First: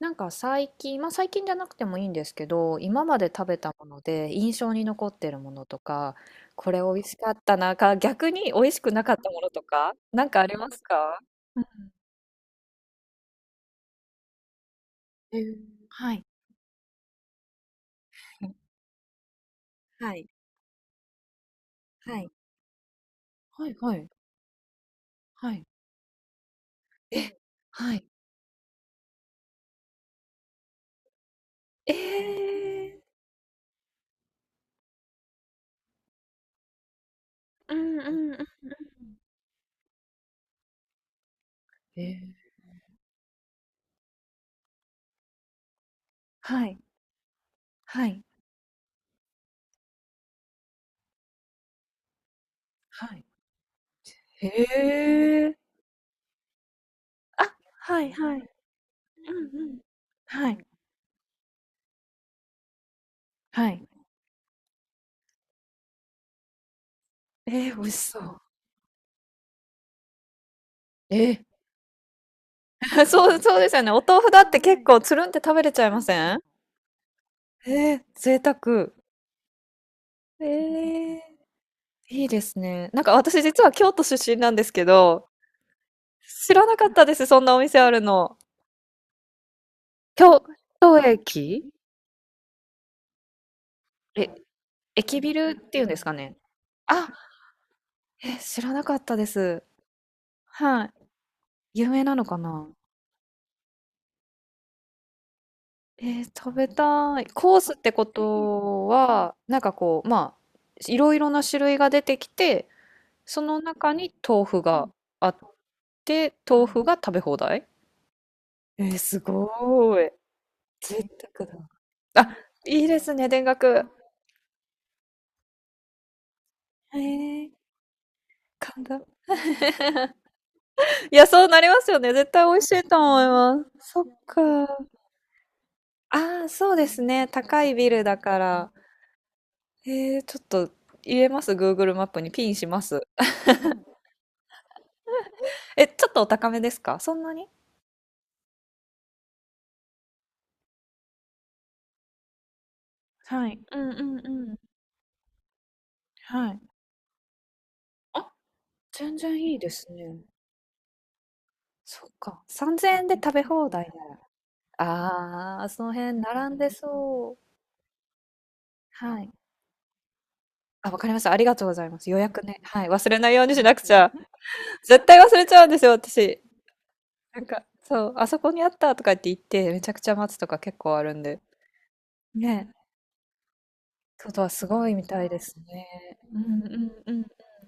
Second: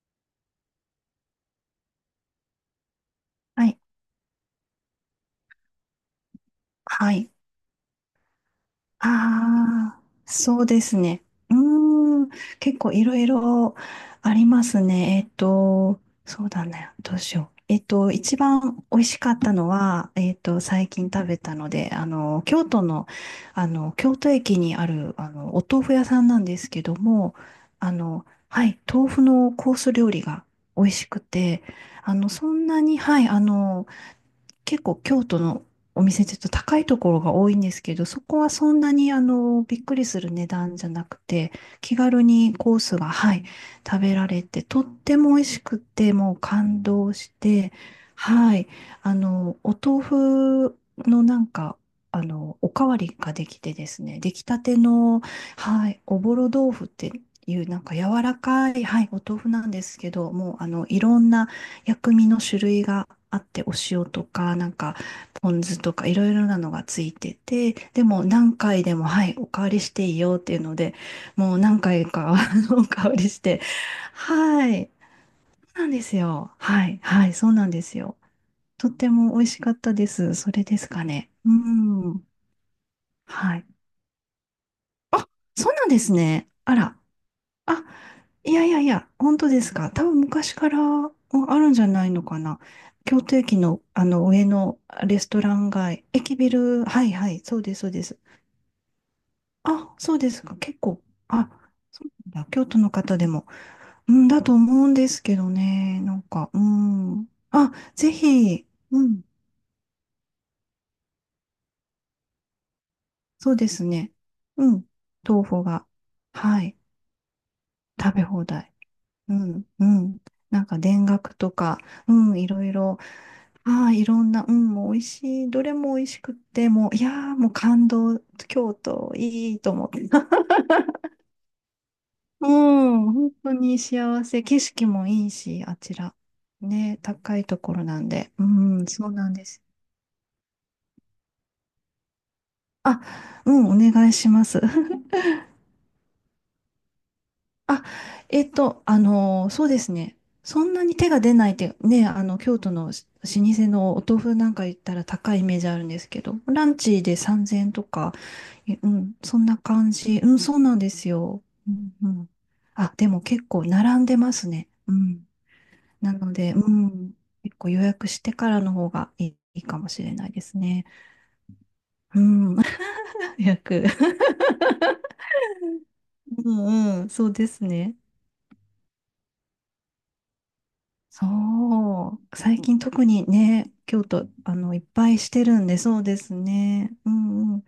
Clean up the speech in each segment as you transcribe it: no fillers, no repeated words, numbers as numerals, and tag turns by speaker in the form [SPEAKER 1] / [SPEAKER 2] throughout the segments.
[SPEAKER 1] なんか最近、まあ最近じゃなくてもいいんですけど、今まで食べ
[SPEAKER 2] は
[SPEAKER 1] た
[SPEAKER 2] い。
[SPEAKER 1] もので印象に残ってるものとか、これ美味
[SPEAKER 2] は
[SPEAKER 1] しか
[SPEAKER 2] い。
[SPEAKER 1] ったなか、逆に美味しくなかったものとか、
[SPEAKER 2] ああ、
[SPEAKER 1] なんかあり
[SPEAKER 2] そう
[SPEAKER 1] ま
[SPEAKER 2] で
[SPEAKER 1] す
[SPEAKER 2] す
[SPEAKER 1] か？
[SPEAKER 2] ね。うーん。結構いろいろありますね。
[SPEAKER 1] えー、はい、
[SPEAKER 2] そうだね。どうしよう。一
[SPEAKER 1] はい、
[SPEAKER 2] 番美味しかったのは、
[SPEAKER 1] はい。
[SPEAKER 2] 最近食べたので、
[SPEAKER 1] は
[SPEAKER 2] 京都の、
[SPEAKER 1] い、はい、
[SPEAKER 2] 京都駅にある、
[SPEAKER 1] は
[SPEAKER 2] お
[SPEAKER 1] い。
[SPEAKER 2] 豆腐屋さんなんですけども、
[SPEAKER 1] え、はい。
[SPEAKER 2] はい、豆腐のコース料理が美味しくて、そ
[SPEAKER 1] え
[SPEAKER 2] んなに、はい、結構京都のお店ってちょっと高いところが多いんですけど、そこはそんなにびっくりする値段じゃなくて、気
[SPEAKER 1] ー、え
[SPEAKER 2] 軽
[SPEAKER 1] ー、
[SPEAKER 2] にコースが、はい、食べられて、とっても美味しくて、もう
[SPEAKER 1] はい、
[SPEAKER 2] 感動して、
[SPEAKER 1] はい。
[SPEAKER 2] はい、お豆腐のおかわ
[SPEAKER 1] は
[SPEAKER 2] り
[SPEAKER 1] い。
[SPEAKER 2] ができてですね、出来たて
[SPEAKER 1] へ
[SPEAKER 2] の、
[SPEAKER 1] え。
[SPEAKER 2] はい、おぼろ豆腐って
[SPEAKER 1] あ、
[SPEAKER 2] いう、
[SPEAKER 1] はい、
[SPEAKER 2] 柔ら
[SPEAKER 1] はい。
[SPEAKER 2] かい、はい、お豆腐なんですけど、
[SPEAKER 1] は
[SPEAKER 2] もう
[SPEAKER 1] い、
[SPEAKER 2] いろんな、薬味の種類があって、
[SPEAKER 1] は
[SPEAKER 2] お
[SPEAKER 1] い。
[SPEAKER 2] 塩とか、ポン酢とか、いろいろなのがついてて、
[SPEAKER 1] 美味し
[SPEAKER 2] で
[SPEAKER 1] そ
[SPEAKER 2] も
[SPEAKER 1] う。
[SPEAKER 2] 何回でも、はい、おかわりしていいよっていうので、
[SPEAKER 1] え
[SPEAKER 2] もう何回か おかわり
[SPEAKER 1] そ
[SPEAKER 2] し
[SPEAKER 1] う、そう
[SPEAKER 2] て、
[SPEAKER 1] ですよね。お豆腐だって
[SPEAKER 2] は
[SPEAKER 1] 結
[SPEAKER 2] い、
[SPEAKER 1] 構つるんって食べれ
[SPEAKER 2] そ
[SPEAKER 1] ち
[SPEAKER 2] う
[SPEAKER 1] ゃ
[SPEAKER 2] な
[SPEAKER 1] い
[SPEAKER 2] んで
[SPEAKER 1] ま
[SPEAKER 2] す
[SPEAKER 1] せん？
[SPEAKER 2] よ。はい、はい、そうなんで
[SPEAKER 1] え
[SPEAKER 2] す
[SPEAKER 1] え、
[SPEAKER 2] よ。
[SPEAKER 1] 贅
[SPEAKER 2] とっ
[SPEAKER 1] 沢。
[SPEAKER 2] ても美味しかったです。
[SPEAKER 1] え
[SPEAKER 2] それですか
[SPEAKER 1] え、
[SPEAKER 2] ね。うん、
[SPEAKER 1] いいですね。なんか私
[SPEAKER 2] は
[SPEAKER 1] 実
[SPEAKER 2] い。
[SPEAKER 1] は京都出身なんですけど、
[SPEAKER 2] あ、そうなんですね。
[SPEAKER 1] 知ら
[SPEAKER 2] あ
[SPEAKER 1] なかっ
[SPEAKER 2] ら。
[SPEAKER 1] たです、そんなお店
[SPEAKER 2] あ、
[SPEAKER 1] あるの。
[SPEAKER 2] いやいやいや、本当ですか。多分
[SPEAKER 1] 京
[SPEAKER 2] 昔から
[SPEAKER 1] 都
[SPEAKER 2] もあ
[SPEAKER 1] 駅
[SPEAKER 2] るんじゃないのかな。京都駅の、あの
[SPEAKER 1] え、
[SPEAKER 2] 上のレ
[SPEAKER 1] 駅
[SPEAKER 2] ス
[SPEAKER 1] ビ
[SPEAKER 2] トラ
[SPEAKER 1] ル
[SPEAKER 2] ン
[SPEAKER 1] っていうんです
[SPEAKER 2] 街、
[SPEAKER 1] か
[SPEAKER 2] 駅
[SPEAKER 1] ね？
[SPEAKER 2] ビル、は
[SPEAKER 1] あ、
[SPEAKER 2] いはい、そうです、そうです。
[SPEAKER 1] え、知らなかったです。
[SPEAKER 2] あ、そうですか。結
[SPEAKER 1] はい。
[SPEAKER 2] 構、あ、
[SPEAKER 1] 有名
[SPEAKER 2] そう
[SPEAKER 1] なのか
[SPEAKER 2] なんだ。京
[SPEAKER 1] な？
[SPEAKER 2] 都の方でも、うん、だと思うんですけどね。なんか、
[SPEAKER 1] 食
[SPEAKER 2] う
[SPEAKER 1] べたい。
[SPEAKER 2] ん。
[SPEAKER 1] コース
[SPEAKER 2] あ、
[SPEAKER 1] ってこ
[SPEAKER 2] ぜひ、
[SPEAKER 1] と
[SPEAKER 2] うん、
[SPEAKER 1] は、なんかこう、まあ、いろいろな種類が出てきて、そ
[SPEAKER 2] そう
[SPEAKER 1] の
[SPEAKER 2] です
[SPEAKER 1] 中
[SPEAKER 2] ね。
[SPEAKER 1] に豆腐
[SPEAKER 2] うん、
[SPEAKER 1] があっ
[SPEAKER 2] 豆腐が、
[SPEAKER 1] て、
[SPEAKER 2] は
[SPEAKER 1] 豆
[SPEAKER 2] い、
[SPEAKER 1] 腐が食べ放題？
[SPEAKER 2] 食べ放題。
[SPEAKER 1] す
[SPEAKER 2] う
[SPEAKER 1] ご
[SPEAKER 2] ん、う
[SPEAKER 1] ーい。
[SPEAKER 2] ん。なんか田
[SPEAKER 1] 贅
[SPEAKER 2] 楽
[SPEAKER 1] 沢
[SPEAKER 2] と
[SPEAKER 1] だ。
[SPEAKER 2] か、う
[SPEAKER 1] あ、
[SPEAKER 2] ん、いろい
[SPEAKER 1] いい
[SPEAKER 2] ろ、
[SPEAKER 1] ですね、田楽。
[SPEAKER 2] ああ、いろんな、うん、もう美味しい、どれも美味しくって、もう、
[SPEAKER 1] へ
[SPEAKER 2] いやー、も
[SPEAKER 1] え、
[SPEAKER 2] う感動、京
[SPEAKER 1] 感動。
[SPEAKER 2] 都、いいと思って。
[SPEAKER 1] いや、そうなりますよね。絶対
[SPEAKER 2] う
[SPEAKER 1] 美味しいと
[SPEAKER 2] ん、
[SPEAKER 1] 思い
[SPEAKER 2] 本当
[SPEAKER 1] ま
[SPEAKER 2] に
[SPEAKER 1] す。そっ
[SPEAKER 2] 幸せ、景
[SPEAKER 1] か。
[SPEAKER 2] 色もいいし、あちら。
[SPEAKER 1] ああ、そうで
[SPEAKER 2] ね、
[SPEAKER 1] すね。
[SPEAKER 2] 高いと
[SPEAKER 1] 高い
[SPEAKER 2] ころ
[SPEAKER 1] ビ
[SPEAKER 2] な
[SPEAKER 1] ル
[SPEAKER 2] ん
[SPEAKER 1] だ
[SPEAKER 2] で。
[SPEAKER 1] か
[SPEAKER 2] う
[SPEAKER 1] ら。
[SPEAKER 2] ん、そうなんです。
[SPEAKER 1] ちょっと入れます、 Google マップにピンしま
[SPEAKER 2] あ、
[SPEAKER 1] す。
[SPEAKER 2] うん、お願いします。
[SPEAKER 1] え、ちょっとお高めですか、そんなに？
[SPEAKER 2] あ、そうですね。そんなに手が出ないって、ね、京都の老舗
[SPEAKER 1] はい。うん
[SPEAKER 2] の
[SPEAKER 1] う
[SPEAKER 2] お豆
[SPEAKER 1] ん
[SPEAKER 2] 腐な
[SPEAKER 1] う
[SPEAKER 2] ん
[SPEAKER 1] ん。
[SPEAKER 2] か行ったら高いイメージあるんですけど、
[SPEAKER 1] はい。
[SPEAKER 2] ランチで3000円とか、
[SPEAKER 1] あ、
[SPEAKER 2] えうん、
[SPEAKER 1] 全
[SPEAKER 2] そ
[SPEAKER 1] 然
[SPEAKER 2] ん
[SPEAKER 1] い
[SPEAKER 2] な
[SPEAKER 1] いで
[SPEAKER 2] 感
[SPEAKER 1] すね。
[SPEAKER 2] じ。うん、そうなんですよ。うん、
[SPEAKER 1] そ
[SPEAKER 2] う
[SPEAKER 1] っ
[SPEAKER 2] ん。
[SPEAKER 1] か。
[SPEAKER 2] あ、
[SPEAKER 1] 3000 円
[SPEAKER 2] で
[SPEAKER 1] で
[SPEAKER 2] も
[SPEAKER 1] 食べ
[SPEAKER 2] 結構
[SPEAKER 1] 放題
[SPEAKER 2] 並ん
[SPEAKER 1] な
[SPEAKER 2] で
[SPEAKER 1] ら。
[SPEAKER 2] ますね。うん。
[SPEAKER 1] ああ、その
[SPEAKER 2] な
[SPEAKER 1] 辺
[SPEAKER 2] ので、
[SPEAKER 1] 並ん
[SPEAKER 2] う
[SPEAKER 1] で
[SPEAKER 2] ん、
[SPEAKER 1] そ
[SPEAKER 2] 結構予約してからの方
[SPEAKER 1] う。
[SPEAKER 2] が
[SPEAKER 1] は
[SPEAKER 2] い
[SPEAKER 1] い。
[SPEAKER 2] い、いいかもしれないですね。
[SPEAKER 1] あ、わかりました。ありがとうございます。予
[SPEAKER 2] う
[SPEAKER 1] 約
[SPEAKER 2] ん、
[SPEAKER 1] ね。はい。忘れない よう
[SPEAKER 2] 予
[SPEAKER 1] にしなく
[SPEAKER 2] 約。
[SPEAKER 1] ちゃ。絶対忘れちゃうんですよ、私。
[SPEAKER 2] うん、うん、そう
[SPEAKER 1] なん
[SPEAKER 2] で
[SPEAKER 1] か、
[SPEAKER 2] すね。
[SPEAKER 1] そう、あそこにあったとかって言って、めちゃくちゃ待つとか結構あるん
[SPEAKER 2] そ
[SPEAKER 1] で。
[SPEAKER 2] う。最
[SPEAKER 1] ね。
[SPEAKER 2] 近特にね、京都、
[SPEAKER 1] 外はす
[SPEAKER 2] いっ
[SPEAKER 1] ごいみ
[SPEAKER 2] ぱい
[SPEAKER 1] たい
[SPEAKER 2] し
[SPEAKER 1] で
[SPEAKER 2] て
[SPEAKER 1] す
[SPEAKER 2] るんで、そうで
[SPEAKER 1] ね。
[SPEAKER 2] す
[SPEAKER 1] うんう
[SPEAKER 2] ね。
[SPEAKER 1] ん
[SPEAKER 2] う
[SPEAKER 1] うん。
[SPEAKER 2] んうん。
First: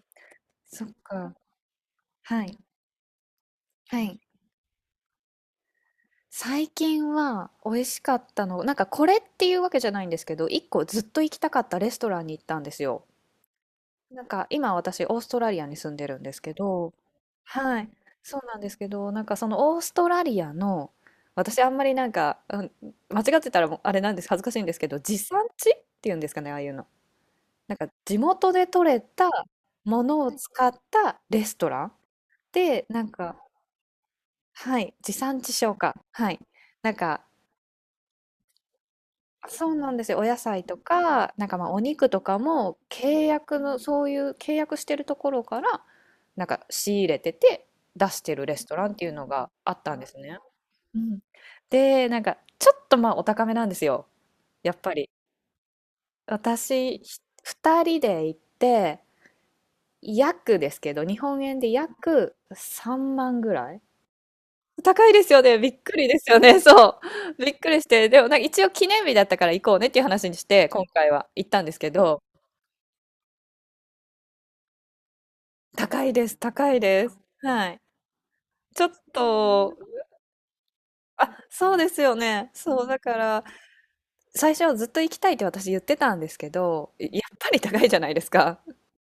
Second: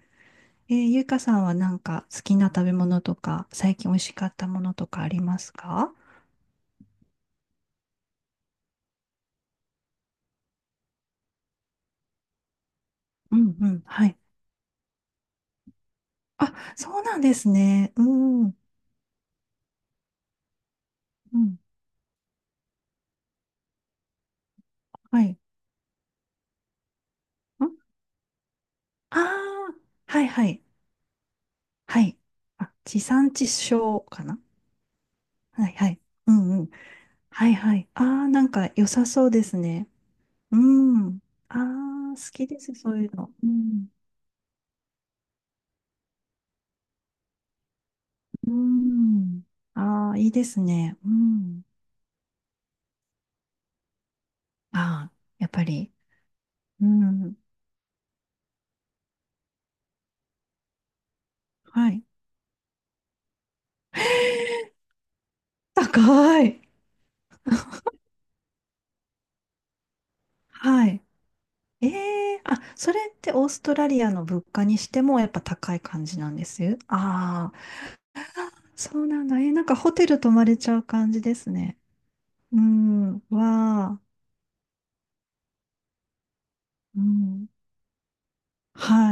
[SPEAKER 1] そっ
[SPEAKER 2] ゆいかさ
[SPEAKER 1] か。
[SPEAKER 2] んはなんか好き
[SPEAKER 1] は
[SPEAKER 2] な
[SPEAKER 1] い。
[SPEAKER 2] 食べ物とか、最近美味
[SPEAKER 1] は
[SPEAKER 2] し
[SPEAKER 1] い。
[SPEAKER 2] かったものとかありますか？
[SPEAKER 1] 最近は美味しかったの、なんかこれっていうわけじゃないんですけど、一個ずっと行きたかったレストランに行ったんですよ。
[SPEAKER 2] うんうん。はい。
[SPEAKER 1] なんか今私オーストラリアに住んでるんですけ
[SPEAKER 2] あ、
[SPEAKER 1] ど、
[SPEAKER 2] そうなんです
[SPEAKER 1] はい、
[SPEAKER 2] ね。う
[SPEAKER 1] そ
[SPEAKER 2] ん
[SPEAKER 1] う
[SPEAKER 2] う
[SPEAKER 1] な
[SPEAKER 2] ん。
[SPEAKER 1] んですけど、なんかそのオーストラリアの、
[SPEAKER 2] うん。
[SPEAKER 1] 私あんまりなんか、うん、間違ってたらもうあれなんです、恥ずかしいんですけど、地
[SPEAKER 2] はい。
[SPEAKER 1] 産地っていうんですかね、ああいうの。
[SPEAKER 2] ん
[SPEAKER 1] なんか地元で採れ
[SPEAKER 2] ああ
[SPEAKER 1] たも
[SPEAKER 2] ー、
[SPEAKER 1] の
[SPEAKER 2] はい
[SPEAKER 1] を
[SPEAKER 2] はい。
[SPEAKER 1] 使ったレストラン
[SPEAKER 2] はい。あ、
[SPEAKER 1] で、
[SPEAKER 2] 地
[SPEAKER 1] なん
[SPEAKER 2] 産
[SPEAKER 1] か、
[SPEAKER 2] 地消かな？
[SPEAKER 1] はい、地産地
[SPEAKER 2] はい
[SPEAKER 1] 消
[SPEAKER 2] は
[SPEAKER 1] か。
[SPEAKER 2] い。
[SPEAKER 1] は
[SPEAKER 2] う
[SPEAKER 1] い。
[SPEAKER 2] んうん。
[SPEAKER 1] なんか、
[SPEAKER 2] はいはい。ああ、なんか良さそうです
[SPEAKER 1] そう
[SPEAKER 2] ね。
[SPEAKER 1] なんですよ。お野
[SPEAKER 2] う
[SPEAKER 1] 菜と
[SPEAKER 2] ん。
[SPEAKER 1] か、なんか
[SPEAKER 2] あ
[SPEAKER 1] まあお肉
[SPEAKER 2] あ、
[SPEAKER 1] と
[SPEAKER 2] 好
[SPEAKER 1] か
[SPEAKER 2] きです、
[SPEAKER 1] も
[SPEAKER 2] そういう
[SPEAKER 1] 契
[SPEAKER 2] の。う
[SPEAKER 1] 約の、
[SPEAKER 2] ん。
[SPEAKER 1] そういう契約してるところから、なんか仕入れてて出してる
[SPEAKER 2] うー
[SPEAKER 1] レストランっていうの
[SPEAKER 2] ん。
[SPEAKER 1] があったんで
[SPEAKER 2] あ
[SPEAKER 1] す
[SPEAKER 2] あ、いい
[SPEAKER 1] ね。
[SPEAKER 2] ですね。
[SPEAKER 1] う
[SPEAKER 2] う
[SPEAKER 1] ん。
[SPEAKER 2] ん。
[SPEAKER 1] で、なんか、ちょっとまあお高めなんですよ。やっぱり。
[SPEAKER 2] ああ、やっぱり。う
[SPEAKER 1] 私、
[SPEAKER 2] ん。
[SPEAKER 1] 2人で行って、約ですけど、日本円で
[SPEAKER 2] はい。
[SPEAKER 1] 約3万ぐらい。高いですよね。びっくりですよ
[SPEAKER 2] 高
[SPEAKER 1] ね。
[SPEAKER 2] い。
[SPEAKER 1] そう。びっくりして。でも、なんか一応記念日だったから行こうねっていう話にして、今
[SPEAKER 2] はい。
[SPEAKER 1] 回は行ったんですけど、
[SPEAKER 2] ええ、あ、それってオーストラリアの物価にしてもやっぱ高い感
[SPEAKER 1] 高い
[SPEAKER 2] じ
[SPEAKER 1] で
[SPEAKER 2] なん
[SPEAKER 1] す。
[SPEAKER 2] で
[SPEAKER 1] 高
[SPEAKER 2] す。
[SPEAKER 1] いです。
[SPEAKER 2] ああ、
[SPEAKER 1] はい。ちょっ
[SPEAKER 2] そうなんだ。なんか
[SPEAKER 1] と、
[SPEAKER 2] ホテル泊まれちゃう感じで
[SPEAKER 1] あ、
[SPEAKER 2] す
[SPEAKER 1] そう
[SPEAKER 2] ね。
[SPEAKER 1] ですよね。
[SPEAKER 2] う
[SPEAKER 1] そう、だか
[SPEAKER 2] ん。
[SPEAKER 1] ら、
[SPEAKER 2] わあ。
[SPEAKER 1] 最初ずっと行きたいって私言ってたんですけど、
[SPEAKER 2] う
[SPEAKER 1] やっ
[SPEAKER 2] ん。
[SPEAKER 1] ぱり高いじゃないですか。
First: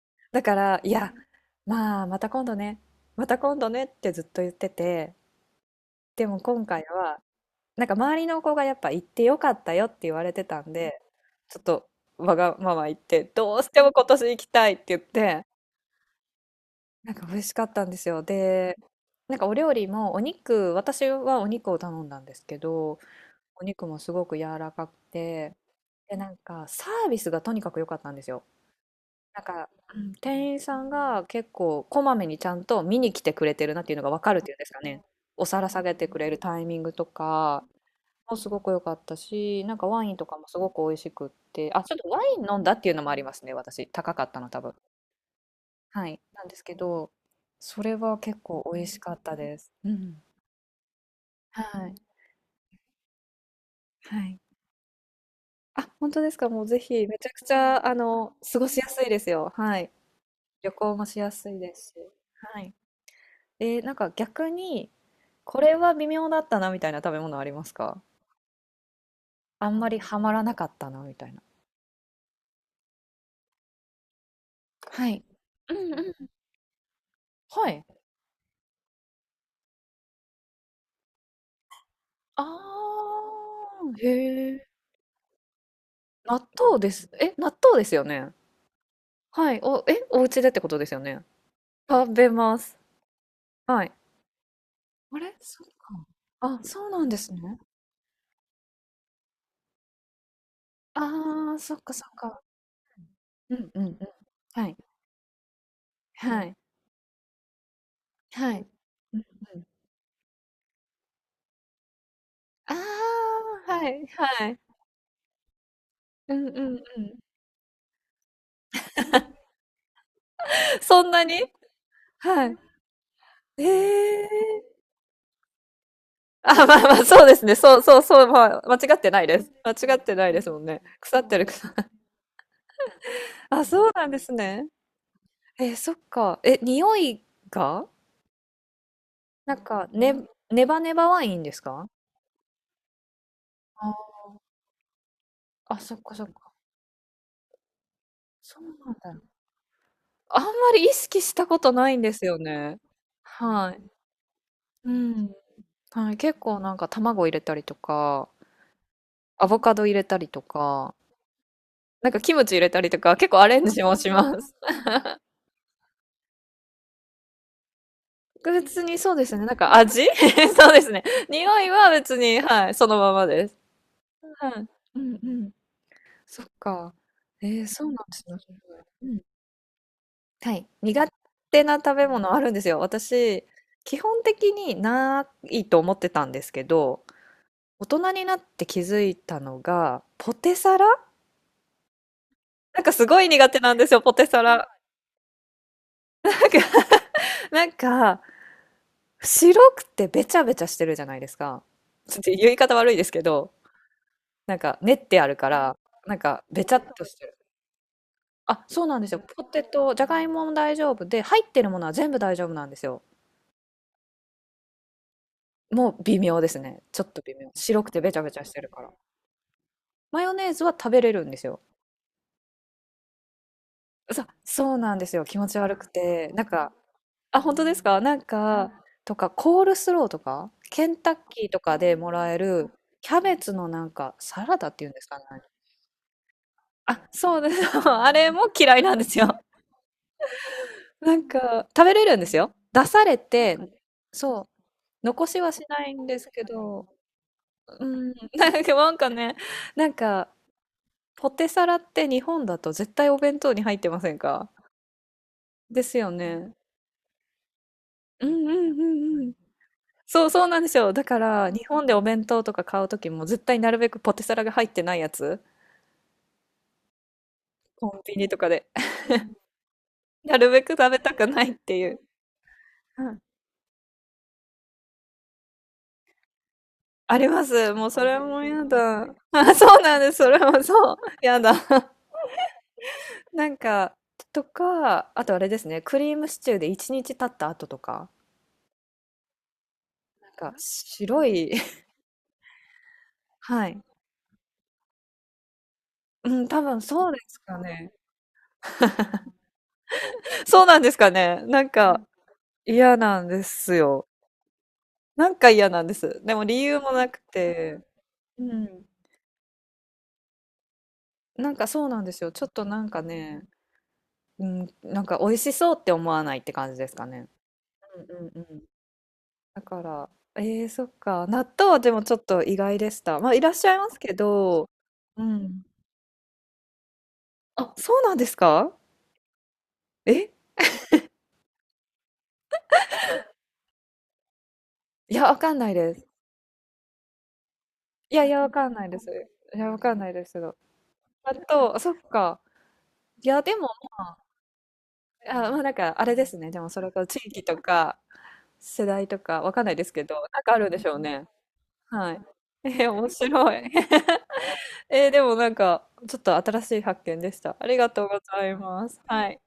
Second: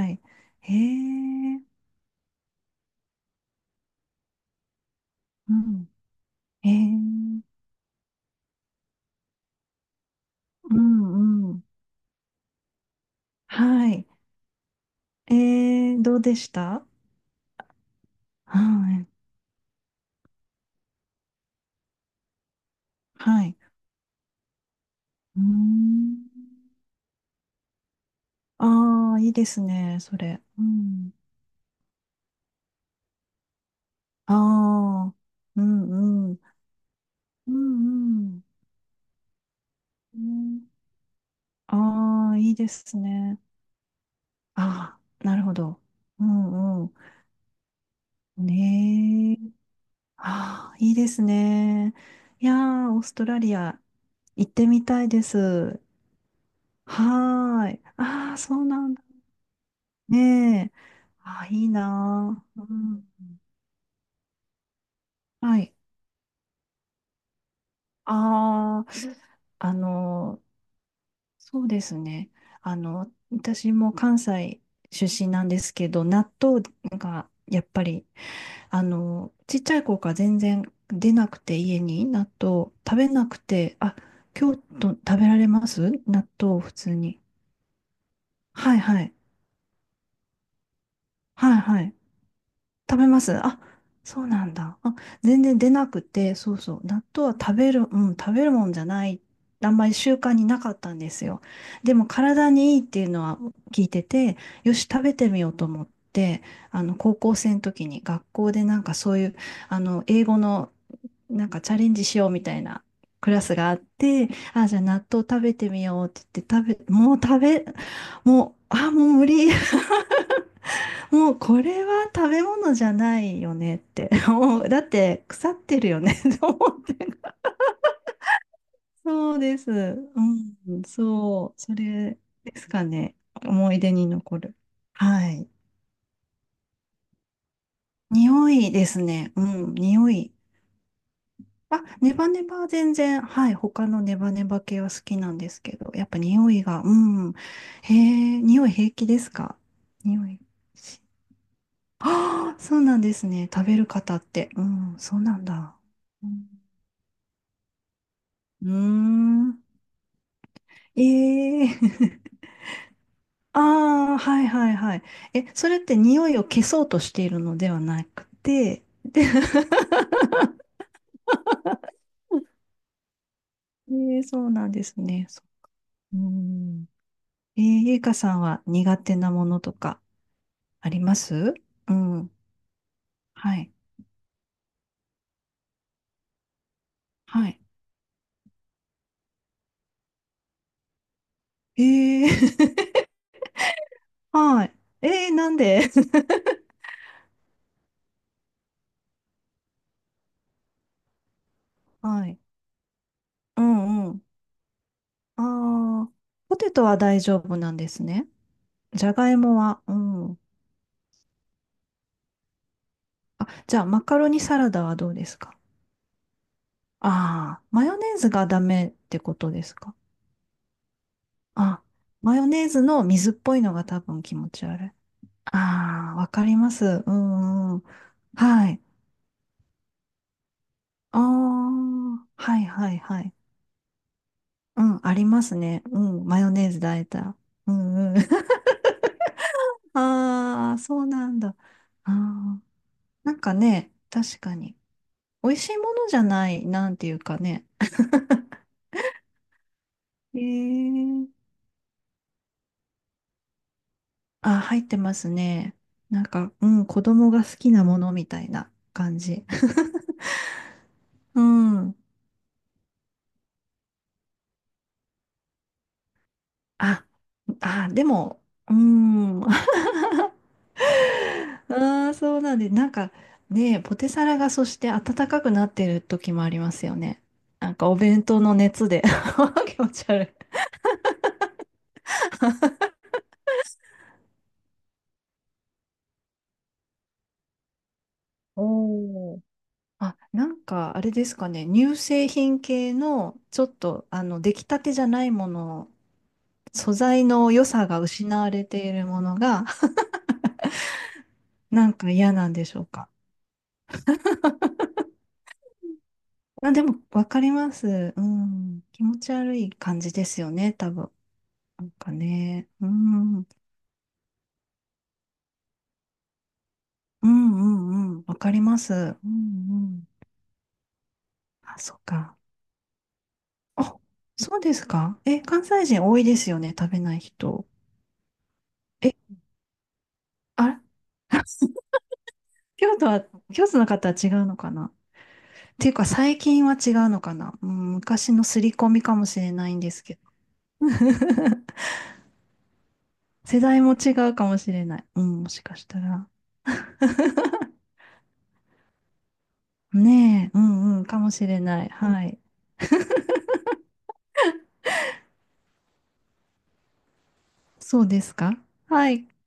[SPEAKER 2] は
[SPEAKER 1] だか
[SPEAKER 2] い。え
[SPEAKER 1] ら、いや、
[SPEAKER 2] え、
[SPEAKER 1] まあ、また今度ね、また今度ねってずっと言ってて、
[SPEAKER 2] う
[SPEAKER 1] でも今
[SPEAKER 2] ん。え
[SPEAKER 1] 回は、
[SPEAKER 2] え、
[SPEAKER 1] なんか周りの子がやっぱ行ってよかったよって言われてたん
[SPEAKER 2] う
[SPEAKER 1] で、
[SPEAKER 2] んう
[SPEAKER 1] ちょ
[SPEAKER 2] ん。
[SPEAKER 1] っとわがまま言って、どうして
[SPEAKER 2] は
[SPEAKER 1] も今
[SPEAKER 2] い。
[SPEAKER 1] 年行きたいって言って、
[SPEAKER 2] ええ、どうでした？
[SPEAKER 1] なんか美味しかったんですよ。
[SPEAKER 2] は
[SPEAKER 1] で、
[SPEAKER 2] い。
[SPEAKER 1] なんかお料理もお肉、私はお肉を頼んだんですけど、
[SPEAKER 2] はい。
[SPEAKER 1] お肉もすごく柔らかく
[SPEAKER 2] うー
[SPEAKER 1] て、で、
[SPEAKER 2] ん。
[SPEAKER 1] なんかサービスがとにかく良かったんですよ。
[SPEAKER 2] ああ、いい
[SPEAKER 1] なん
[SPEAKER 2] です
[SPEAKER 1] か、う
[SPEAKER 2] ね、
[SPEAKER 1] ん、
[SPEAKER 2] それ。
[SPEAKER 1] 店員
[SPEAKER 2] う
[SPEAKER 1] さん
[SPEAKER 2] ん。
[SPEAKER 1] が結構こまめにちゃんと見に来てくれてるなっていうのがわか
[SPEAKER 2] あ
[SPEAKER 1] るっていうんですかね。
[SPEAKER 2] あ、
[SPEAKER 1] お
[SPEAKER 2] う
[SPEAKER 1] 皿下げてくれ
[SPEAKER 2] んう
[SPEAKER 1] る
[SPEAKER 2] ん。
[SPEAKER 1] タイミングと
[SPEAKER 2] う
[SPEAKER 1] かも
[SPEAKER 2] ん
[SPEAKER 1] すごく良かったし、なんかワイン
[SPEAKER 2] う
[SPEAKER 1] とかもすご
[SPEAKER 2] ん。
[SPEAKER 1] く美味しくって、あ、ちょっとワ
[SPEAKER 2] ああ
[SPEAKER 1] イ
[SPEAKER 2] ー、
[SPEAKER 1] ン
[SPEAKER 2] いい
[SPEAKER 1] 飲ん
[SPEAKER 2] で
[SPEAKER 1] だっていう
[SPEAKER 2] す
[SPEAKER 1] のもありま
[SPEAKER 2] ね。
[SPEAKER 1] すね、私。高かったの多分。
[SPEAKER 2] ああ、なるほど。
[SPEAKER 1] はい。
[SPEAKER 2] う
[SPEAKER 1] なんですけ
[SPEAKER 2] んう
[SPEAKER 1] ど、それは結
[SPEAKER 2] ん。
[SPEAKER 1] 構美味しかっ
[SPEAKER 2] ね
[SPEAKER 1] た
[SPEAKER 2] え。
[SPEAKER 1] です。うん。
[SPEAKER 2] ああ、いいです
[SPEAKER 1] は
[SPEAKER 2] ね。
[SPEAKER 1] い。
[SPEAKER 2] いやー、オーストラリア
[SPEAKER 1] はい。
[SPEAKER 2] 行ってみたいです。
[SPEAKER 1] あ、本当ですか。もうぜひ、めちゃくち
[SPEAKER 2] はーい。
[SPEAKER 1] ゃ、
[SPEAKER 2] ああ、そ
[SPEAKER 1] 過
[SPEAKER 2] う
[SPEAKER 1] ご
[SPEAKER 2] な
[SPEAKER 1] しや
[SPEAKER 2] ん
[SPEAKER 1] す
[SPEAKER 2] だ。
[SPEAKER 1] いですよ。はい。
[SPEAKER 2] ね
[SPEAKER 1] 旅
[SPEAKER 2] え。
[SPEAKER 1] 行もしや
[SPEAKER 2] ああ、
[SPEAKER 1] すい
[SPEAKER 2] いい
[SPEAKER 1] ですし。
[SPEAKER 2] な
[SPEAKER 1] は
[SPEAKER 2] ー。
[SPEAKER 1] い。
[SPEAKER 2] うん。
[SPEAKER 1] なんか逆に、
[SPEAKER 2] は
[SPEAKER 1] これ
[SPEAKER 2] い。
[SPEAKER 1] は微妙だったなみたいな食べ物ありますか？
[SPEAKER 2] ああ、
[SPEAKER 1] あ
[SPEAKER 2] あ
[SPEAKER 1] んまりハマ
[SPEAKER 2] の
[SPEAKER 1] ら
[SPEAKER 2] ー
[SPEAKER 1] なかったなみたいな。
[SPEAKER 2] そうですね。私も関西出
[SPEAKER 1] はい。
[SPEAKER 2] 身なんで
[SPEAKER 1] う
[SPEAKER 2] すけ
[SPEAKER 1] んう
[SPEAKER 2] ど、
[SPEAKER 1] ん。
[SPEAKER 2] 納豆がやっ
[SPEAKER 1] は
[SPEAKER 2] ぱ
[SPEAKER 1] い。
[SPEAKER 2] り、ちっちゃい頃から全然出なくて、家に納
[SPEAKER 1] あ
[SPEAKER 2] 豆食べなくて、
[SPEAKER 1] あ、
[SPEAKER 2] あ、
[SPEAKER 1] へ
[SPEAKER 2] 京
[SPEAKER 1] え。
[SPEAKER 2] 都食べられます納
[SPEAKER 1] 納
[SPEAKER 2] 豆普
[SPEAKER 1] 豆で
[SPEAKER 2] 通
[SPEAKER 1] す。
[SPEAKER 2] に？
[SPEAKER 1] え、納豆ですよね。
[SPEAKER 2] はいはい。
[SPEAKER 1] はい。お家でってことですよね。
[SPEAKER 2] はいはい。
[SPEAKER 1] 食べます。
[SPEAKER 2] 食べます。あ、
[SPEAKER 1] はい。
[SPEAKER 2] そうなんだ。あ、
[SPEAKER 1] あれ
[SPEAKER 2] 全然
[SPEAKER 1] そっ
[SPEAKER 2] 出なく
[SPEAKER 1] か。
[SPEAKER 2] て、そう
[SPEAKER 1] あ、
[SPEAKER 2] そう。
[SPEAKER 1] そう
[SPEAKER 2] 納
[SPEAKER 1] なんで
[SPEAKER 2] 豆
[SPEAKER 1] す
[SPEAKER 2] は
[SPEAKER 1] ね。
[SPEAKER 2] 食べる、うん、食べるもんじゃない。あんまり習慣になかったんですよ。
[SPEAKER 1] ああ、そっか
[SPEAKER 2] で
[SPEAKER 1] そ
[SPEAKER 2] も
[SPEAKER 1] っか。
[SPEAKER 2] 体にいいっていうのは
[SPEAKER 1] うんう
[SPEAKER 2] 聞
[SPEAKER 1] んう
[SPEAKER 2] い
[SPEAKER 1] ん。
[SPEAKER 2] てて、
[SPEAKER 1] は
[SPEAKER 2] よ
[SPEAKER 1] い。
[SPEAKER 2] し、食べてみようと思って、
[SPEAKER 1] はい。
[SPEAKER 2] 高校生の時に学校
[SPEAKER 1] は
[SPEAKER 2] で
[SPEAKER 1] い。
[SPEAKER 2] なんかそ
[SPEAKER 1] う
[SPEAKER 2] う
[SPEAKER 1] ん
[SPEAKER 2] いう、
[SPEAKER 1] うん。
[SPEAKER 2] 英語のなんかチャレンジしようみたい
[SPEAKER 1] あ
[SPEAKER 2] なクラスが
[SPEAKER 1] あ、
[SPEAKER 2] あっ
[SPEAKER 1] はい。
[SPEAKER 2] て、
[SPEAKER 1] はい。
[SPEAKER 2] あ、じゃあ納豆食べてみようって
[SPEAKER 1] う
[SPEAKER 2] 言
[SPEAKER 1] んうん
[SPEAKER 2] って食べ、
[SPEAKER 1] う
[SPEAKER 2] もう
[SPEAKER 1] ん。
[SPEAKER 2] 食べ、もう、あ、もう無理。
[SPEAKER 1] そんな
[SPEAKER 2] も
[SPEAKER 1] に？
[SPEAKER 2] うこれは食べ
[SPEAKER 1] はい。
[SPEAKER 2] 物じゃないよねって。もうだ
[SPEAKER 1] ええ、
[SPEAKER 2] って腐ってるよね と
[SPEAKER 1] あ、
[SPEAKER 2] 思っ
[SPEAKER 1] まあまあ、
[SPEAKER 2] て。
[SPEAKER 1] そうですね。そうそうそう、まあ、間違ってない
[SPEAKER 2] そう
[SPEAKER 1] です。
[SPEAKER 2] です。
[SPEAKER 1] 間違っ
[SPEAKER 2] う
[SPEAKER 1] てないですもんね。
[SPEAKER 2] ん、
[SPEAKER 1] 腐ってる、
[SPEAKER 2] そう。そ れですかね。
[SPEAKER 1] あ、
[SPEAKER 2] 思い
[SPEAKER 1] そう
[SPEAKER 2] 出
[SPEAKER 1] な
[SPEAKER 2] に
[SPEAKER 1] んです
[SPEAKER 2] 残る。
[SPEAKER 1] ね。
[SPEAKER 2] はい。
[SPEAKER 1] そっか。え、匂いが
[SPEAKER 2] 匂いですね。う
[SPEAKER 1] なん
[SPEAKER 2] ん、
[SPEAKER 1] か、
[SPEAKER 2] 匂
[SPEAKER 1] ね、
[SPEAKER 2] い。
[SPEAKER 1] ネバネバワインです
[SPEAKER 2] あ、
[SPEAKER 1] か？
[SPEAKER 2] ネバネバは全然、はい。他のネバネバ系は好きなんですけ
[SPEAKER 1] あ、
[SPEAKER 2] ど、
[SPEAKER 1] そっ
[SPEAKER 2] やっ
[SPEAKER 1] か
[SPEAKER 2] ぱ
[SPEAKER 1] そっ
[SPEAKER 2] 匂
[SPEAKER 1] か。
[SPEAKER 2] いが、うん。へえ、
[SPEAKER 1] そう
[SPEAKER 2] 匂い平
[SPEAKER 1] なん
[SPEAKER 2] 気で
[SPEAKER 1] だ。
[SPEAKER 2] すか？匂
[SPEAKER 1] あ
[SPEAKER 2] い。
[SPEAKER 1] んまり意識したことないんですよ
[SPEAKER 2] ああ、
[SPEAKER 1] ね。
[SPEAKER 2] そうなんですね。食
[SPEAKER 1] は
[SPEAKER 2] べ
[SPEAKER 1] い。
[SPEAKER 2] る方って。う
[SPEAKER 1] う
[SPEAKER 2] ん、そう
[SPEAKER 1] ん。
[SPEAKER 2] なんだ。
[SPEAKER 1] はい。
[SPEAKER 2] う
[SPEAKER 1] 結
[SPEAKER 2] ん
[SPEAKER 1] 構なんか卵入れたりとか、
[SPEAKER 2] うー
[SPEAKER 1] アボ
[SPEAKER 2] ん。
[SPEAKER 1] カド入れたりとか、
[SPEAKER 2] ええ
[SPEAKER 1] なんかキ ムチ入れたりとか、結構アレンジもし
[SPEAKER 2] ああ、
[SPEAKER 1] ま
[SPEAKER 2] はい
[SPEAKER 1] す。
[SPEAKER 2] はいはい。え、それって匂いを消そうとしているのではなく
[SPEAKER 1] 別
[SPEAKER 2] て、
[SPEAKER 1] にそう
[SPEAKER 2] で、
[SPEAKER 1] ですね。なんか味 そうですね。匂いは別に、はい、そのままです。
[SPEAKER 2] ええ、そ
[SPEAKER 1] は
[SPEAKER 2] うな
[SPEAKER 1] い。
[SPEAKER 2] んで
[SPEAKER 1] う
[SPEAKER 2] す
[SPEAKER 1] ん
[SPEAKER 2] ね。
[SPEAKER 1] う
[SPEAKER 2] そ
[SPEAKER 1] ん。
[SPEAKER 2] う。う
[SPEAKER 1] そっ
[SPEAKER 2] ん。
[SPEAKER 1] か。
[SPEAKER 2] ええ、
[SPEAKER 1] そうな
[SPEAKER 2] ゆ
[SPEAKER 1] ん
[SPEAKER 2] いか
[SPEAKER 1] です
[SPEAKER 2] さ
[SPEAKER 1] ね。
[SPEAKER 2] んは苦
[SPEAKER 1] う
[SPEAKER 2] 手
[SPEAKER 1] ん。
[SPEAKER 2] なものとか
[SPEAKER 1] はい。
[SPEAKER 2] あり
[SPEAKER 1] 苦
[SPEAKER 2] ます？
[SPEAKER 1] 手な
[SPEAKER 2] う
[SPEAKER 1] 食べ
[SPEAKER 2] ん。
[SPEAKER 1] 物あるんですよ。私、
[SPEAKER 2] はい。
[SPEAKER 1] 基本的にないと思ってたんですけど、
[SPEAKER 2] はい。
[SPEAKER 1] 大人になって気づいたのが、ポテサラ
[SPEAKER 2] え
[SPEAKER 1] なん
[SPEAKER 2] え
[SPEAKER 1] かすごい苦手なんですよ、ポテ サ
[SPEAKER 2] は
[SPEAKER 1] ラ。
[SPEAKER 2] い。ええ、なんで？
[SPEAKER 1] なんか、なんか、白くてべちゃべちゃしてるじゃないですか。ちょっ
[SPEAKER 2] は
[SPEAKER 1] と
[SPEAKER 2] い。
[SPEAKER 1] 言い方悪いですけど、
[SPEAKER 2] うんうん。
[SPEAKER 1] なんか練ってあるから、
[SPEAKER 2] ああ、
[SPEAKER 1] なんか
[SPEAKER 2] ポ
[SPEAKER 1] べ
[SPEAKER 2] テ
[SPEAKER 1] ちゃっ
[SPEAKER 2] トは
[SPEAKER 1] とし
[SPEAKER 2] 大
[SPEAKER 1] て
[SPEAKER 2] 丈
[SPEAKER 1] る。
[SPEAKER 2] 夫なんですね。
[SPEAKER 1] あ、そうなん
[SPEAKER 2] じ
[SPEAKER 1] で
[SPEAKER 2] ゃ
[SPEAKER 1] すよ。
[SPEAKER 2] がい
[SPEAKER 1] ポ
[SPEAKER 2] も
[SPEAKER 1] テ
[SPEAKER 2] は、う
[SPEAKER 1] ト、じゃがい
[SPEAKER 2] ん。
[SPEAKER 1] もも大丈夫で、入ってるものは全部大丈夫なんですよ。
[SPEAKER 2] あ、じゃあ、マカロニサラダはどうですか？
[SPEAKER 1] もう微妙ですね。ちょっと微妙。
[SPEAKER 2] ああ、
[SPEAKER 1] 白
[SPEAKER 2] マ
[SPEAKER 1] く
[SPEAKER 2] ヨ
[SPEAKER 1] て
[SPEAKER 2] ネ
[SPEAKER 1] べち
[SPEAKER 2] ー
[SPEAKER 1] ゃ
[SPEAKER 2] ズ
[SPEAKER 1] べちゃ
[SPEAKER 2] が
[SPEAKER 1] し
[SPEAKER 2] ダ
[SPEAKER 1] てるか
[SPEAKER 2] メ
[SPEAKER 1] ら。
[SPEAKER 2] ってことですか？
[SPEAKER 1] マヨネーズは食べれるんですよ。
[SPEAKER 2] あ、マヨネーズの水っぽいのが多分気持ち
[SPEAKER 1] そう
[SPEAKER 2] 悪い。
[SPEAKER 1] なんですよ。気持ち悪く
[SPEAKER 2] ああ、わ
[SPEAKER 1] て。な
[SPEAKER 2] か
[SPEAKER 1] ん
[SPEAKER 2] りま
[SPEAKER 1] か、
[SPEAKER 2] す。う
[SPEAKER 1] あ、本当
[SPEAKER 2] ん
[SPEAKER 1] で
[SPEAKER 2] う
[SPEAKER 1] す
[SPEAKER 2] ん。
[SPEAKER 1] か？なん
[SPEAKER 2] は
[SPEAKER 1] か、
[SPEAKER 2] い。
[SPEAKER 1] とか、コールスローとか、ケンタッ
[SPEAKER 2] あ
[SPEAKER 1] キーとかでも
[SPEAKER 2] あ、
[SPEAKER 1] らえ
[SPEAKER 2] はい
[SPEAKER 1] る、
[SPEAKER 2] はい
[SPEAKER 1] キャ
[SPEAKER 2] はい。
[SPEAKER 1] ベツのなんか、サラダっ
[SPEAKER 2] う
[SPEAKER 1] ていうんで
[SPEAKER 2] ん、
[SPEAKER 1] す
[SPEAKER 2] あ
[SPEAKER 1] かね。
[SPEAKER 2] りますね。うん、マヨネーズだえ
[SPEAKER 1] あ、
[SPEAKER 2] た。
[SPEAKER 1] そうです。
[SPEAKER 2] う
[SPEAKER 1] あ
[SPEAKER 2] んうん。
[SPEAKER 1] れも嫌いなんですよ。
[SPEAKER 2] ああ、そう
[SPEAKER 1] なん
[SPEAKER 2] なんだ。
[SPEAKER 1] か、食べれ
[SPEAKER 2] あ
[SPEAKER 1] るんですよ。
[SPEAKER 2] あ、
[SPEAKER 1] 出され
[SPEAKER 2] なんか
[SPEAKER 1] て、
[SPEAKER 2] ね、
[SPEAKER 1] そ
[SPEAKER 2] 確
[SPEAKER 1] う。
[SPEAKER 2] かに。
[SPEAKER 1] 残しは
[SPEAKER 2] 美味
[SPEAKER 1] し
[SPEAKER 2] しい
[SPEAKER 1] な
[SPEAKER 2] も
[SPEAKER 1] いん
[SPEAKER 2] のじ
[SPEAKER 1] で
[SPEAKER 2] ゃ
[SPEAKER 1] すけ
[SPEAKER 2] ない、
[SPEAKER 1] ど、
[SPEAKER 2] なんていうかね。
[SPEAKER 1] うん、なんか、
[SPEAKER 2] え
[SPEAKER 1] ポテ
[SPEAKER 2] え、
[SPEAKER 1] サラって日本だと絶対お弁当に入ってませんか？
[SPEAKER 2] あ、入ってますね。
[SPEAKER 1] ですよ
[SPEAKER 2] なん
[SPEAKER 1] ね。
[SPEAKER 2] か、うん、子供が好きなもの
[SPEAKER 1] う
[SPEAKER 2] みた
[SPEAKER 1] ん
[SPEAKER 2] い
[SPEAKER 1] う
[SPEAKER 2] な
[SPEAKER 1] んう
[SPEAKER 2] 感
[SPEAKER 1] んうん。
[SPEAKER 2] じ。
[SPEAKER 1] そうそうなんですよ。だか
[SPEAKER 2] う
[SPEAKER 1] ら、日本で
[SPEAKER 2] ん。
[SPEAKER 1] お弁当とか買うときも絶対なるべくポテサラが入ってないやつ、
[SPEAKER 2] あ、
[SPEAKER 1] コ
[SPEAKER 2] あ、
[SPEAKER 1] ン
[SPEAKER 2] で
[SPEAKER 1] ビニと
[SPEAKER 2] も、
[SPEAKER 1] かで。
[SPEAKER 2] う ん。あ
[SPEAKER 1] なるべく食べたくないっていう。
[SPEAKER 2] あ、そうなんで、なん
[SPEAKER 1] う
[SPEAKER 2] か
[SPEAKER 1] ん、
[SPEAKER 2] ね、ポテサラがそして暖かくなってる時もありますよ
[SPEAKER 1] あ
[SPEAKER 2] ね。
[SPEAKER 1] りま
[SPEAKER 2] な
[SPEAKER 1] す。
[SPEAKER 2] ん
[SPEAKER 1] も
[SPEAKER 2] か
[SPEAKER 1] う
[SPEAKER 2] お
[SPEAKER 1] それ
[SPEAKER 2] 弁当
[SPEAKER 1] も
[SPEAKER 2] の
[SPEAKER 1] や
[SPEAKER 2] 熱
[SPEAKER 1] だ。
[SPEAKER 2] で
[SPEAKER 1] あ、そ
[SPEAKER 2] 気
[SPEAKER 1] う
[SPEAKER 2] 持
[SPEAKER 1] なん
[SPEAKER 2] ち
[SPEAKER 1] です。
[SPEAKER 2] 悪い。
[SPEAKER 1] それもそう。やだ。なんか、とか、あとあれですね、クリームシチューで1日経った後とか、
[SPEAKER 2] おーあ、
[SPEAKER 1] な
[SPEAKER 2] な
[SPEAKER 1] んか
[SPEAKER 2] んかあれで
[SPEAKER 1] 白
[SPEAKER 2] すか
[SPEAKER 1] い
[SPEAKER 2] ね、乳製品系のちょ
[SPEAKER 1] は
[SPEAKER 2] っ
[SPEAKER 1] い。
[SPEAKER 2] と出来たてじゃないもの
[SPEAKER 1] うん、多分
[SPEAKER 2] 素
[SPEAKER 1] そうで
[SPEAKER 2] 材
[SPEAKER 1] す
[SPEAKER 2] の
[SPEAKER 1] か
[SPEAKER 2] 良さ
[SPEAKER 1] ね。
[SPEAKER 2] が失われているものが、
[SPEAKER 1] そうなんですかね。なん
[SPEAKER 2] なん
[SPEAKER 1] か
[SPEAKER 2] か嫌なんでしょう
[SPEAKER 1] 嫌
[SPEAKER 2] か。
[SPEAKER 1] なんですよ。なんか嫌なんです。でも理
[SPEAKER 2] あ、
[SPEAKER 1] 由
[SPEAKER 2] で
[SPEAKER 1] も
[SPEAKER 2] も、
[SPEAKER 1] なく
[SPEAKER 2] わかりま
[SPEAKER 1] て、
[SPEAKER 2] す。う
[SPEAKER 1] う
[SPEAKER 2] ん。
[SPEAKER 1] ん。
[SPEAKER 2] 気持ち悪い感じですよね、多分。
[SPEAKER 1] なんか
[SPEAKER 2] な
[SPEAKER 1] そう
[SPEAKER 2] ん
[SPEAKER 1] なん
[SPEAKER 2] か
[SPEAKER 1] ですよ。ちょっと
[SPEAKER 2] ね。
[SPEAKER 1] な
[SPEAKER 2] う
[SPEAKER 1] んか
[SPEAKER 2] ん。う
[SPEAKER 1] ね、
[SPEAKER 2] ん
[SPEAKER 1] うん、なんか美味しそうって思わないって感じですかね。
[SPEAKER 2] う
[SPEAKER 1] う
[SPEAKER 2] んうん。
[SPEAKER 1] んうん
[SPEAKER 2] わか
[SPEAKER 1] う
[SPEAKER 2] り
[SPEAKER 1] ん。
[SPEAKER 2] ます。うんう
[SPEAKER 1] だか
[SPEAKER 2] ん。
[SPEAKER 1] ら、そっか。納豆
[SPEAKER 2] あ、
[SPEAKER 1] はで
[SPEAKER 2] そっ
[SPEAKER 1] もちょっ
[SPEAKER 2] か。
[SPEAKER 1] と意外でした。まあ、いらっしゃいま
[SPEAKER 2] あ、
[SPEAKER 1] すけ
[SPEAKER 2] そう
[SPEAKER 1] ど、
[SPEAKER 2] ですか。
[SPEAKER 1] う
[SPEAKER 2] え、
[SPEAKER 1] ん。
[SPEAKER 2] 関西人多いですよね、食べない人。
[SPEAKER 1] あ、そうなんですか？
[SPEAKER 2] え、
[SPEAKER 1] え
[SPEAKER 2] あれ 京都は、京都の方は違うのかなっ
[SPEAKER 1] いや、わかんない
[SPEAKER 2] てい
[SPEAKER 1] で
[SPEAKER 2] うか、
[SPEAKER 1] す。
[SPEAKER 2] 最近は違うのかな、うん、
[SPEAKER 1] いやい
[SPEAKER 2] 昔
[SPEAKER 1] や、
[SPEAKER 2] の
[SPEAKER 1] わ
[SPEAKER 2] 刷
[SPEAKER 1] か
[SPEAKER 2] り
[SPEAKER 1] んな
[SPEAKER 2] 込
[SPEAKER 1] いで
[SPEAKER 2] み
[SPEAKER 1] す。
[SPEAKER 2] かもしれ
[SPEAKER 1] い
[SPEAKER 2] な
[SPEAKER 1] や、
[SPEAKER 2] い
[SPEAKER 1] わ
[SPEAKER 2] んで
[SPEAKER 1] かん
[SPEAKER 2] す
[SPEAKER 1] ない
[SPEAKER 2] けど。
[SPEAKER 1] ですけど。あと、そっか。いや、で
[SPEAKER 2] 世
[SPEAKER 1] も
[SPEAKER 2] 代も
[SPEAKER 1] ま
[SPEAKER 2] 違
[SPEAKER 1] あ、
[SPEAKER 2] うかもしれない。う
[SPEAKER 1] あ、
[SPEAKER 2] ん、も
[SPEAKER 1] ま
[SPEAKER 2] し
[SPEAKER 1] あなん
[SPEAKER 2] かし
[SPEAKER 1] か、
[SPEAKER 2] た
[SPEAKER 1] あれで
[SPEAKER 2] ら。
[SPEAKER 1] すね。でも、それから地域と か、世代とか、わかんないですけど、なん
[SPEAKER 2] ね
[SPEAKER 1] か
[SPEAKER 2] え、う
[SPEAKER 1] あるんでしょ
[SPEAKER 2] ん
[SPEAKER 1] う
[SPEAKER 2] うん、か
[SPEAKER 1] ね。
[SPEAKER 2] もしれない。
[SPEAKER 1] はい。
[SPEAKER 2] はい。
[SPEAKER 1] 面白い。でもなんか、ちょっと新しい発見でした。ありが
[SPEAKER 2] そ
[SPEAKER 1] と
[SPEAKER 2] う
[SPEAKER 1] うご
[SPEAKER 2] です
[SPEAKER 1] ざ
[SPEAKER 2] か？
[SPEAKER 1] います。
[SPEAKER 2] はい。
[SPEAKER 1] はい。